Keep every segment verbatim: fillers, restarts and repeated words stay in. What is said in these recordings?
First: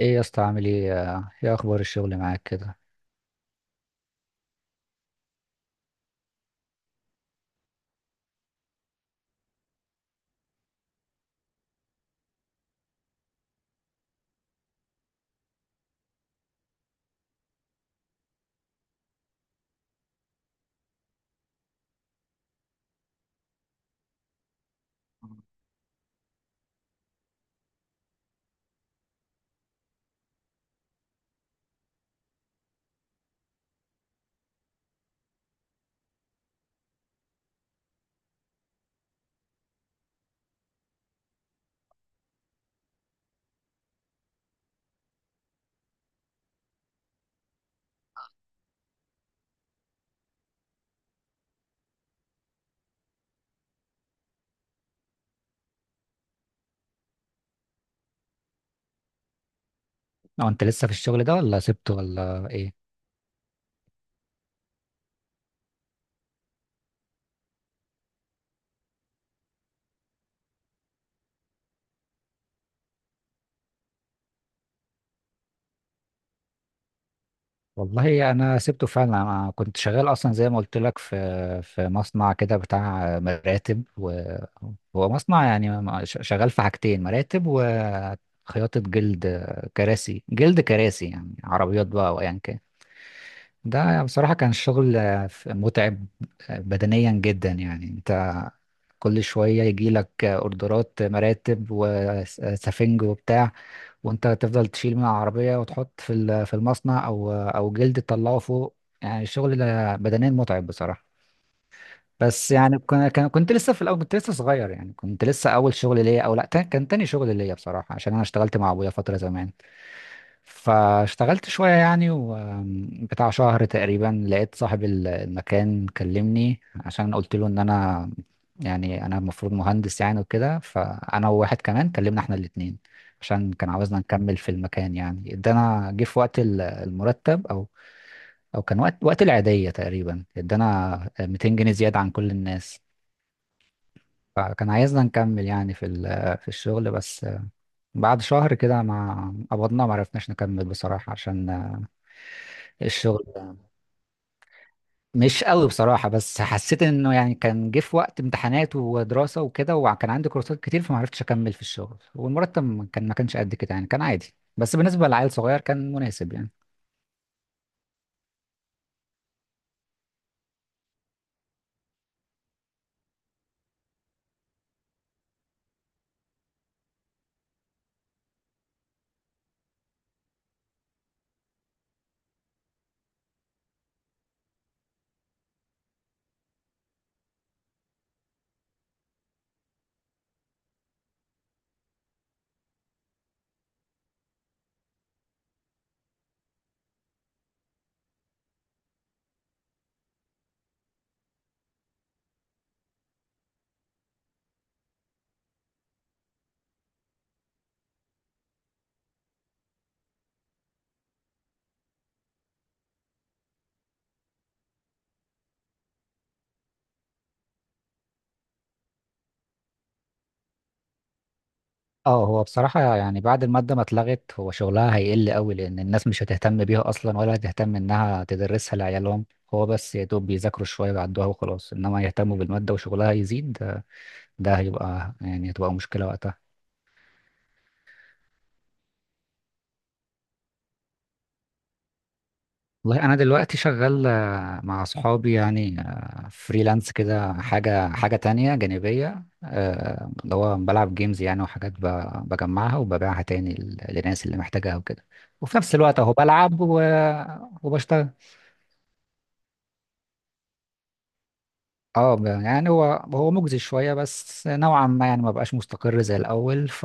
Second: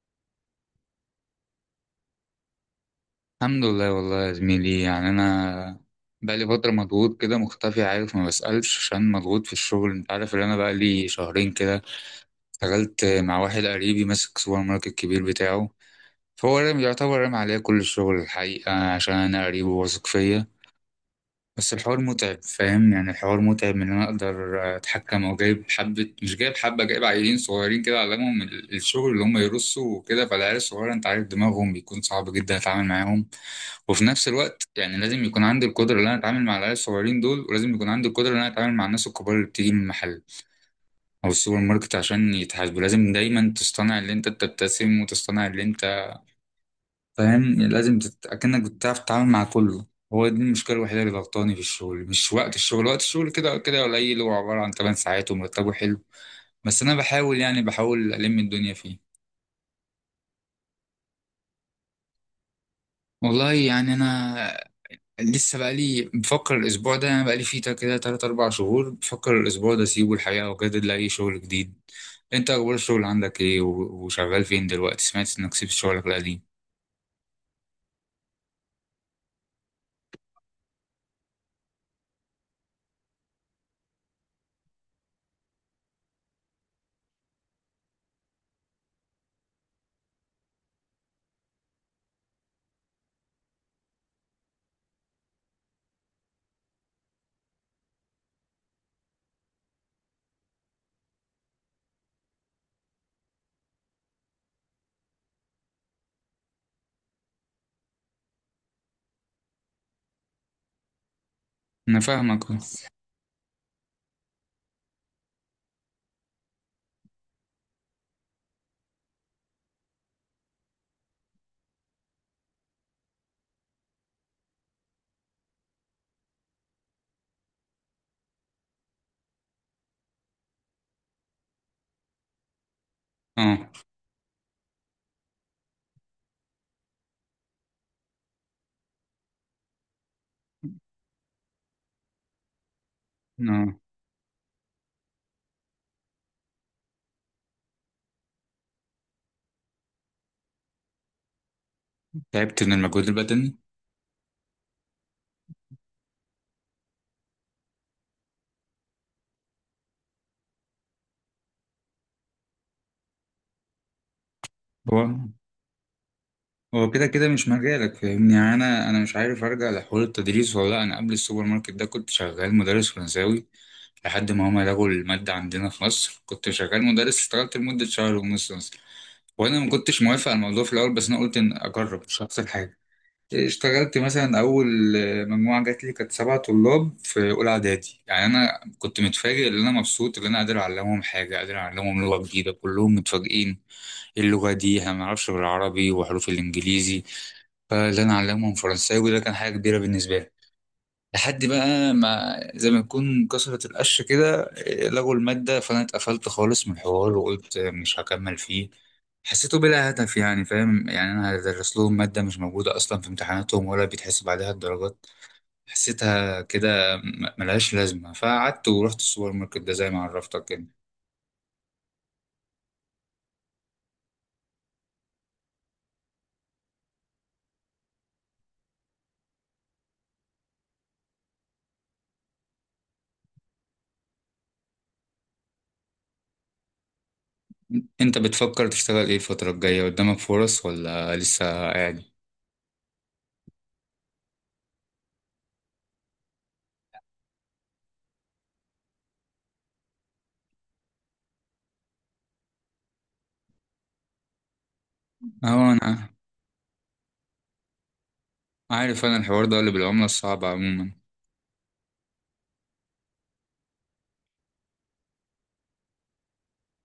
ايه يا اسطى؟ عامل ايه؟ ايه اخبار الشغل معاك كده؟ الحمد لله، والله يا زميلي. يعني انا بقالي فتره مضغوط كده، مختفي، عارف، ما بسالش عشان مضغوط في الشغل. انت عارف ان انا بقالي شهرين كده اشتغلت مع واحد قريبي ماسك سوبر ماركت كبير بتاعه. فهو رامي- يعتبر رامي عليا كل الشغل الحقيقه عشان انا قريبه واثق فيا. بس الحوار متعب، فاهم؟ يعني الحوار متعب من ان انا اقدر اتحكم، او جايب حبة مش جايب حبة، جايب عيلين صغيرين كده علمهم ال- الشغل اللي هم يرصوا وكده. فالعيال الصغيرة انت عارف دماغهم بيكون صعب جدا اتعامل معاهم. وفي نفس الوقت يعني لازم يكون عندي القدرة ان انا اتعامل مع العيال الصغيرين دول، ولازم يكون عندي القدرة ان انا اتعامل مع الناس الكبار اللي بتيجي من المحل او السوبر ماركت عشان يتحاسبوا. لازم دايما تصطنع اللي انت بتبتسم وتصطنع اللي انت فاهم، يعني لازم تت... اكنك بتعرف تتعامل مع كله. هو دي المشكله الوحيده اللي ضغطاني في الشغل. مش وقت الشغل، وقت الشغل كده كده قليل، هو عباره عن 8 ساعات ومرتبه حلو. بس انا بحاول، يعني بحاول الم الدنيا فيه. او انت لسه في الشغل ده ولا سبته ولا ايه؟ والله يعني انا لسه بقالي بفكر الاسبوع ده، انا بقالي فيه تا- كده تلاتة اربعة شهور بفكر الاسبوع ده اسيبه الحقيقه واجدد لاي شغل جديد. انت اخبار الشغل عندك ايه؟ و- وشغال فين دلوقتي؟ سمعت انك سبت شغلك القديم. والله انا سبته فعلا. انا كنت شغال اصلا زي ما قلت لك في في مصنع كده بتاع مراتب و... هو مصنع يعني م- ش- شغال في حاجتين: مراتب وخياطة جلد، كراسي جلد، كراسي يعني عربيات بقى او ايا كان. ده بصراحة كان الشغل متعب بدنيا جدا. يعني انت كل شوية يجيلك اوردرات مراتب وسفنج وبتاع، وانت تفضل تشيل من العربية وتحط في ال- في المصنع او او جلد تطلعه فوق. يعني الشغل ده بدنيا متعب بصراحة. انا فاهمك. بس يعني كان- كان- كنت لسه في الاول، كنت لسه صغير يعني، كنت لسه اول شغل ليا او لا، تا- كان تاني شغل ليا بصراحة، عشان انا اشتغلت مع ابويا فترة زمان. فاشتغلت شوية يعني وبتاع شهر تقريبا، لقيت صاحب ال- المكان كلمني عشان قلت له ان انا، يعني انا المفروض مهندس يعني وكده، فانا وواحد كمان كلمنا احنا الاتنين عشان اه. كان عاوزنا نكمل في المكان. يعني ادانا، جه في وقت ال- المرتب او او كان وقت، وقت العيدية تقريبا، ادانا مئتين جنيها زيادة عن كل الناس. اه، فكان عايزنا نكمل يعني في ال- في الشغل، بس بعد شهر كده ما قبضنا ما عرفناش نكمل بصراحة، عشان تعبت من المجهود الشغل البدني. ده مش قوي بصراحة. بس حسيت انه يعني كان جه في وقت امتحانات ودراسة وكده، وكان عندي كورسات كتير، فما عرفتش اكمل في الشغل. والمرتب ما كان ما كانش قد كده يعني، كان عادي بس بالنسبة لعيل صغير كان مناسب يعني. هو كده كده مش مجالك، فاهمني؟ يعني انا انا مش عارف ارجع لحوار التدريس ولا لا. انا قبل السوبر ماركت ده كنت شغال مدرس فرنساوي، لحد ما هما لغوا المادة عندنا في مصر. كنت شغال مدرس، اشتغلت لمدة شهر ونص مثلا. وانا ما كنتش موافق على الموضوع في الاول، بس انا قلت ان اجرب مش هخسر حاجة. اشتغلت مثلا اول آه، مجموعة جات لي كانت سبع طلاب في اولى اعدادي. يعني انا كنت متفاجئ ان انا مبسوط ان انا قادر اعلمهم حاجة، قادر اعلمهم لغة جديدة، كلهم متفاجئين: إيه اللغة دي؟ احنا ما نعرفش غير عربي وحروف الانجليزي. فاللي انا علمهم فرنساوي ده كان حاجه كبيره بالنسبه لي. لحد بقى ما زي ما يكون كسرت القش كده، إيه، لغوا الماده، فانا اتقفلت خالص من الحوار وقلت آه، مش هكمل فيه. حسيته بلا هدف، يعني فاهم؟ يعني انا هدرس لهم ماده مش موجوده اصلا في امتحاناتهم ولا بيتحسب عليها الدرجات. حسيتها كده م- ملهاش لازمه، فقعدت ورحت السوبر ماركت ده زي ما عرفتك كده. اه، هو بصراحة يعني بعد المادة ما اتلغت، هو شغلها هيقل قوي لان الناس مش هتهتم بيها اصلا، ولا هتهتم انها تدرسها لعيالهم. هو بس يا دوب بيذاكروا شوية ويعدوها وخلاص، انما يهتموا بالمادة وشغلها يزيد، ده ده هيبقى يعني هتبقى مشكلة وقتها. انت بتفكر تشتغل ايه الفتره الجايه؟ قدامك فرص ولا لسه قاعد؟ والله انا دلوقتي شغال آه، مع صحابي يعني، آه، فريلانس كده، حاجه حاجه تانية جانبيه، آه، اللي هو بلعب جيمز يعني، وحاجات ب- بجمعها وببيعها تاني ل- للناس اللي محتاجاها وكده. وفي اهو. نفس الوقت انا اهو بلعب و- وبشتغل. عارف انا الحوار ده اللي بالعملة الصعبة عموما. اه، ب- يعني هو هو مجزي شويه بس نوعا ما يعني، ما بقاش مستقر زي الاول. ف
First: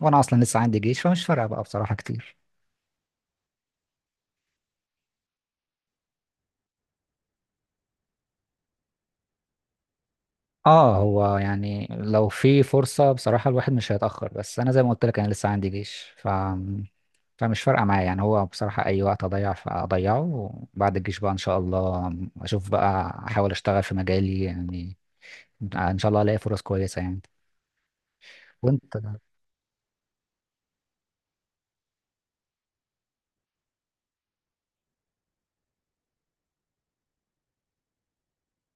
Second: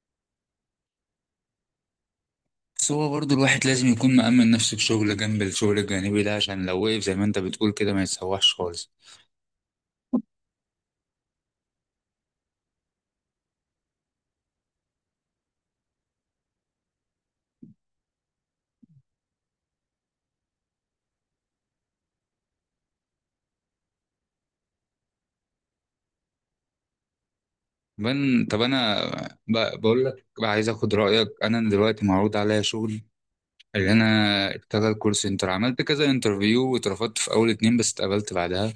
وانا اصلا لسه عندي جيش، فمش فارقه بقى بصراحه كتير. بس هو برضه الواحد لازم يكون مأمن نفسه بشغل جنب الشغل الجانبي ده، عشان لو وقف زي ما انت بتقول كده ما يتسوحش خالص. اه، هو يعني لو في فرصة بصراحة الواحد مش هيتأخر، بس أنا زي ما قلت لك أنا لسه عندي جيش، ف... فمش فارقة معايا يعني. هو بصراحة أي وقت أضيع فأضيعه. وبعد الجيش بقى إن شاء الله أشوف بقى، أحاول أشتغل في مجالي يعني. آه، إن شاء الله ألاقي فرص كويسة يعني. بن طب وأنت، انا ب- بقول لك بقى، عايز اخد رأيك. انا دلوقتي معروض عليا شغل اللي انا اشتغل كول سنتر. عملت كذا انترفيو واترفضت في اول اتنين بس اتقبلت بعدها.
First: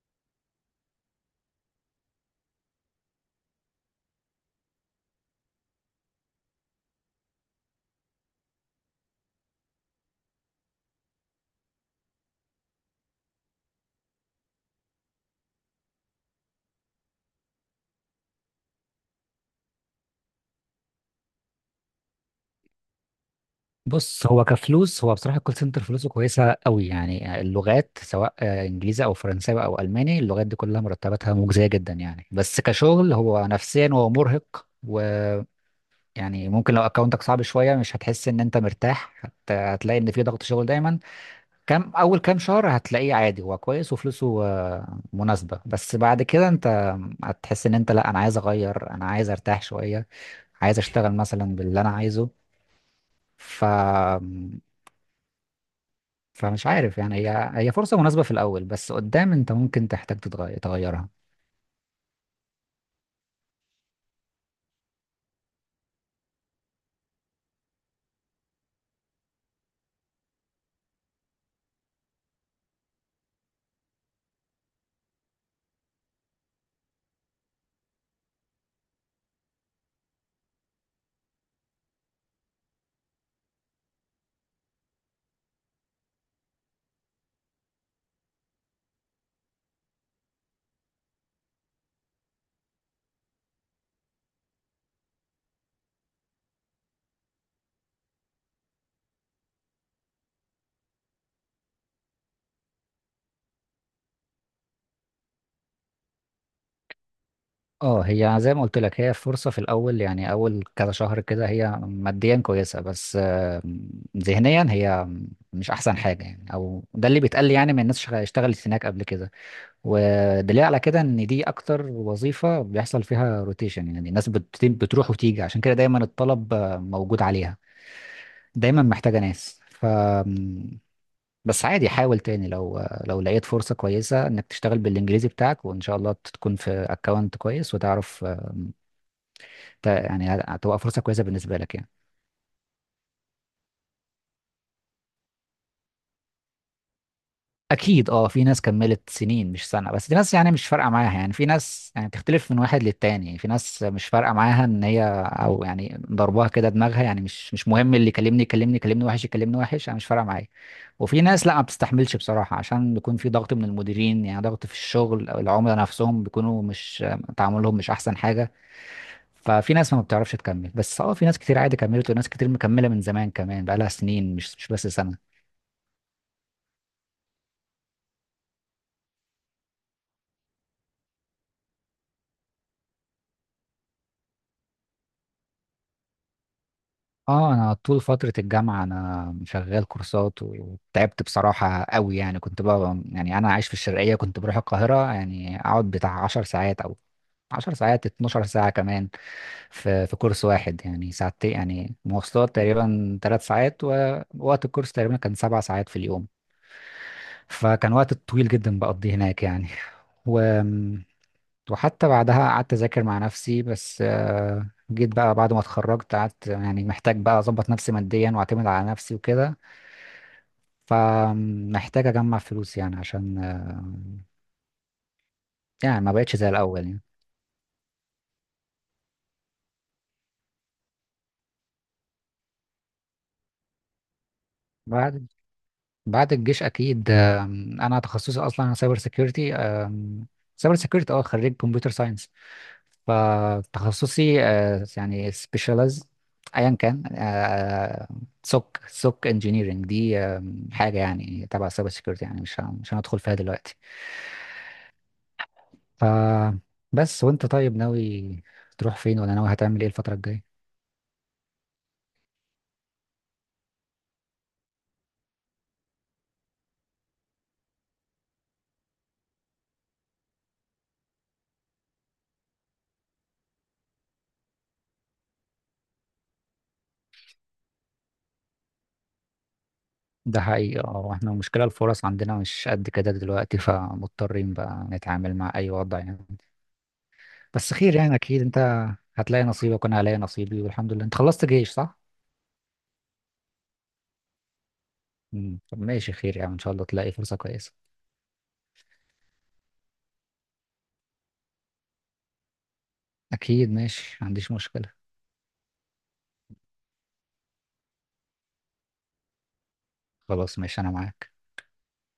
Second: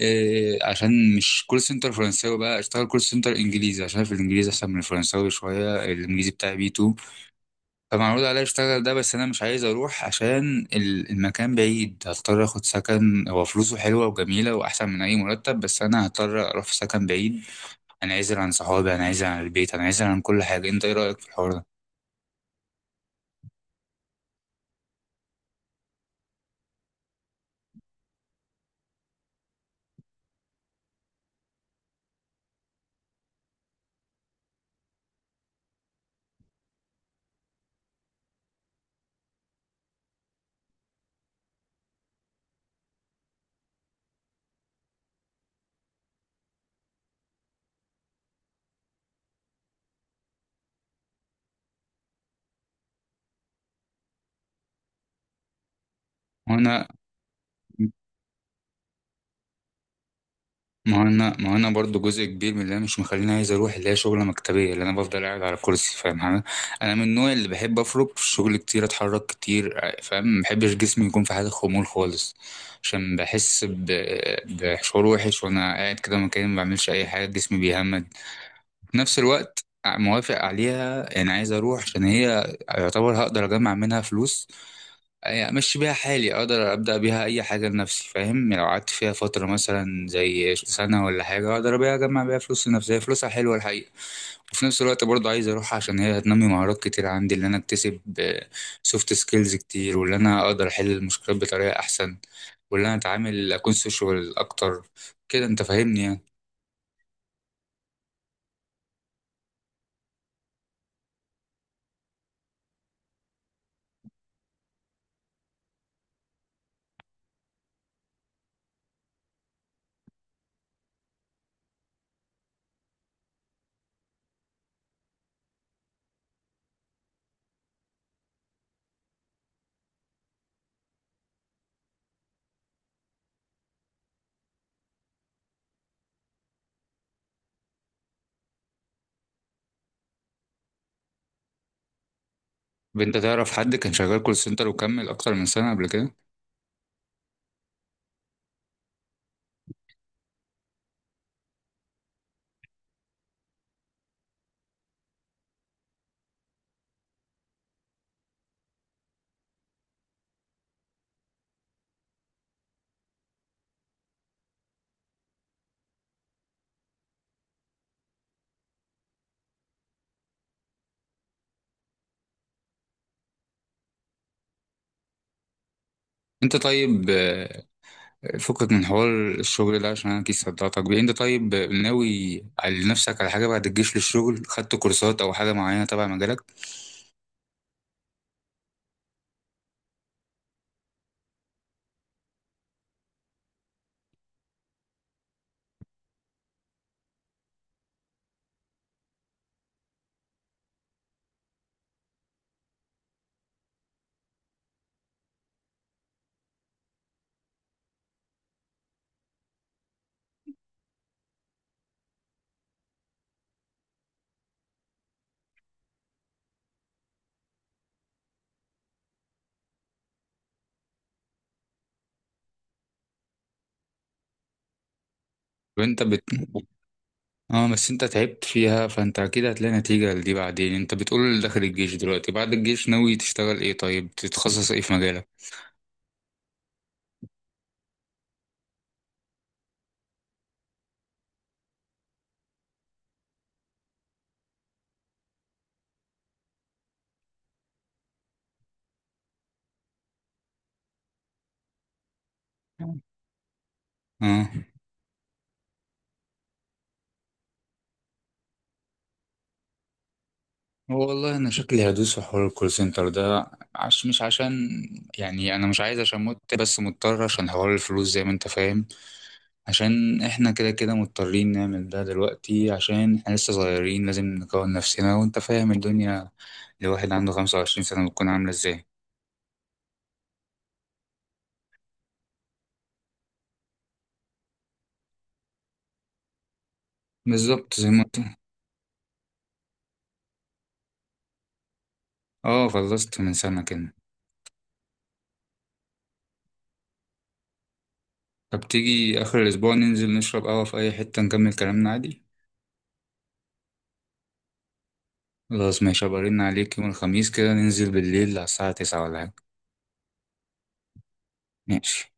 إيه عشان مش كول سنتر فرنساوي بقى، اشتغل كول سنتر انجليزي عشان في الانجليزي احسن من الفرنساوي شوية. الانجليزي بتاعي بي 2. طب معروض عليا اشتغل ده، بس انا مش عايز اروح عشان ال- المكان بعيد. هضطر اخد سكن. هو فلوسه حلوه وجميله واحسن من اي مرتب، بس انا هضطر اروح في سكن بعيد. انا عايز عن صحابي، انا عايز عن البيت، انا عايز عن كل حاجه. انت ايه رايك في الحوار ده؟ بص، هو كفلوس، هو بصراحة الكول سنتر فلوسه كويسة قوي يعني. اللغات سواء آه، إنجليزي أو فرنساوي أو ألماني، اللغات دي كلها مرتباتها مجزية جدا يعني. بس كشغل هو نفسيا هو مرهق. يعني ممكن لو اكونتك صعب شويه، مش هتحس ان انت مرتاح، هت... هتلاقي ان في ضغط شغل دايما. كام اول كام شهر هتلاقيه عادي، هو كويس وفلوسه آه، مناسبه، بس بعد كده انت هتحس ان انت لا، انا عايز اغير، انا عايز ارتاح شويه، عايز اشتغل مثلا باللي انا عايزه. ف فمش وانا عارف يعني، هي هي فرصه مناسبه في الاول، بس قدام انت ممكن تحتاج تتغير ما هو تغيرها. انا ما هو انا برضو جزء كبير من اللي انا مش مخليني عايز اروح اللي هي شغله مكتبيه، اللي انا بفضل قاعد على كرسي فاهم حاجه. انا من النوع اللي بحب اخرج في الشغل كتير، اتحرك كتير فاهم. ما بحبش جسمي يكون في حاله خمول خالص، عشان بحس ب... بشعور وحش وانا قاعد كده مكاني ما بعملش اي حاجه، جسمي بيهمد. في نفس الوقت موافق عليها، يعني عايز اروح عشان هي يعتبر هقدر اجمع منها فلوس. يعني امشي بيها حالي، اقدر ابدا بيها اي حاجه لنفسي. فاهم يعني لو قعدت فيها فتره مثلا زي سنه ولا حاجه اقدر بيها اجمع بيها فلوس لنفسي. هي فلوسها حلوه الحقيقه. وفي نفس الوقت برضه عايز اروح عشان هي هتنمي مهارات كتير عندي، اللي انا اكتسب سوفت سكيلز كتير، واللي انا اقدر احل المشكلات بطريقه احسن، واللي انا اتعامل اكون سوشيال اكتر. كده انت فاهمني يعني. اه، هي زي ما قلت لك، هي فرصة في الأول يعني أول كذا شهر كده، هي ماديا كويسة بس آه، ذهنيا هي مش أحسن حاجة يعني، أو ده اللي بيتقال لي يعني. من الناس شغ- اشتغلت هناك قبل كده، ودليل على كده إن دي أكتر وظيفة بيحصل فيها روتيشن. يعني الناس بت- بتروح وتيجي، عشان كده دايما الطلب آه، موجود عليها، دايما محتاجة ناس. ف بس عادي حاول تاني، لو لو لقيت فرصة كويسة انك تشتغل بالانجليزي بتاعك، وان شاء الله تكون في اكونت كويس وتعرف ت- يعني هتبقى فرصة كويسة بالنسبة لك يعني. طب انت تعرف حد كان شغال كول سنتر وكمل اكتر من سنه قبل كده؟ أكيد أه، في ناس كملت سنين مش سنة بس، دي ناس يعني مش فارقة معاها يعني. في ناس يعني تختلف من واحد للتاني، في ناس مش فارقة معاها إن هي أو يعني ضربها كده دماغها يعني، مش مش مهم اللي يكلمني، يكلمني يكلمني وحش، يكلمني وحش، أنا مش فارقة معايا. وفي ناس لا ما بتستحملش بصراحة، عشان بيكون في ضغط من المديرين يعني، ضغط في الشغل أو العملاء نفسهم بيكونوا مش، تعاملهم مش أحسن حاجة. ففي ناس ما بتعرفش تكمل. بس اه في ناس كتير عادي كملت، وناس كتير مكملة من زمان كمان، بقالها سنين مش مش بس سنة. انت طيب، فكك من حوار الشغل ده عشان انا كيس صدعتك بيه. انت طيب ناوي على نفسك على حاجه بعد الجيش للشغل؟ خدت كورسات او حاجه معينه تبع مجالك؟ اه انا طول فترة الجامعة انا شغال كورسات، وتعبت بصراحة قوي يعني. كنت بقى يعني، انا عايش في الشرقية كنت بروح القاهرة يعني، اقعد بتاع 10 ساعات او 10 ساعات، 12 ساعة كمان في في كورس واحد يعني. ساعتين يعني مواصلات تقريبا، 3 ساعات، ووقت الكورس تقريبا كان 7 ساعات في اليوم. فكان وقت طويل جدا بقضيه هناك يعني. وحتى بعدها قعدت أذاكر مع نفسي، بس آه، جيت بقى بعد ما اتخرجت، قعدت يعني محتاج بقى أظبط نفسي ماديا وأعتمد على نفسي وكده، فمحتاج أجمع فلوس يعني عشان آه، يعني وانت ما بت بقتش زي الأول يعني. اه، بس انت تعبت فيها فانت اكيد هتلاقي نتيجه لدي بعدين. انت بتقول داخل الجيش دلوقتي؟ بعد الجيش ناوي تشتغل ايه؟ طيب تتخصص ايه في بعد مجالك؟ بعد الجيش أكيد، آم، أنا تخصصي أصلا سايبر سيكيورتي. سايبر سيكيورتي، أه، خريج كمبيوتر ساينس. فتخصصي آه، يعني سبيشالايز، ايا كان، آه، سوك سوك انجينيرنج دي، آه، حاجه يعني تبع سايبر سيكيورتي. يعني مش ه- مش هندخل فيها دلوقتي. اه. ف بس وانت طيب، ناوي تروح فين؟ ولا ناوي هتعمل ايه الفتره الجايه؟ والله انا شكلي هدوس في حوار الكول سنتر ده، عش مش عشان يعني انا مش عايز عشان مت بس مضطر عشان حوار الفلوس زي ما انت فاهم. عشان احنا كده كده مضطرين نعمل ده دلوقتي عشان احنا لسه صغيرين، لازم نكون نفسنا. وانت فاهم الدنيا لواحد عنده خمسة وعشرين سنة بتكون عاملة ازاي. ده حقيقي، اه. احنا المشكله الفرص عندنا مش قد كده دلوقتي، فمضطرين بقى نتعامل مع اي وضع يعني. بس بالظبط زي خير ما يعني، قلت. اكيد انت هتلاقي نصيبك وانا هلاقي نصيبي والحمد لله. انت خلصت جيش، صح؟ اه، خلصت من سنة كده. مم. طب ماشي، خير يعني ان شاء الله تلاقي فرصه كويسه. طب تيجي آخر الأسبوع ننزل نشرب قهوة في أي حتة نكمل كلامنا عادي؟ اكيد ماشي، ما عنديش مشكلة. خلاص ماشي، هبقى ارن عليك يوم الخميس كده ننزل بالليل على الساعة تسعة ولا حاجة. خلاص ماشي انا معاك. ماشي.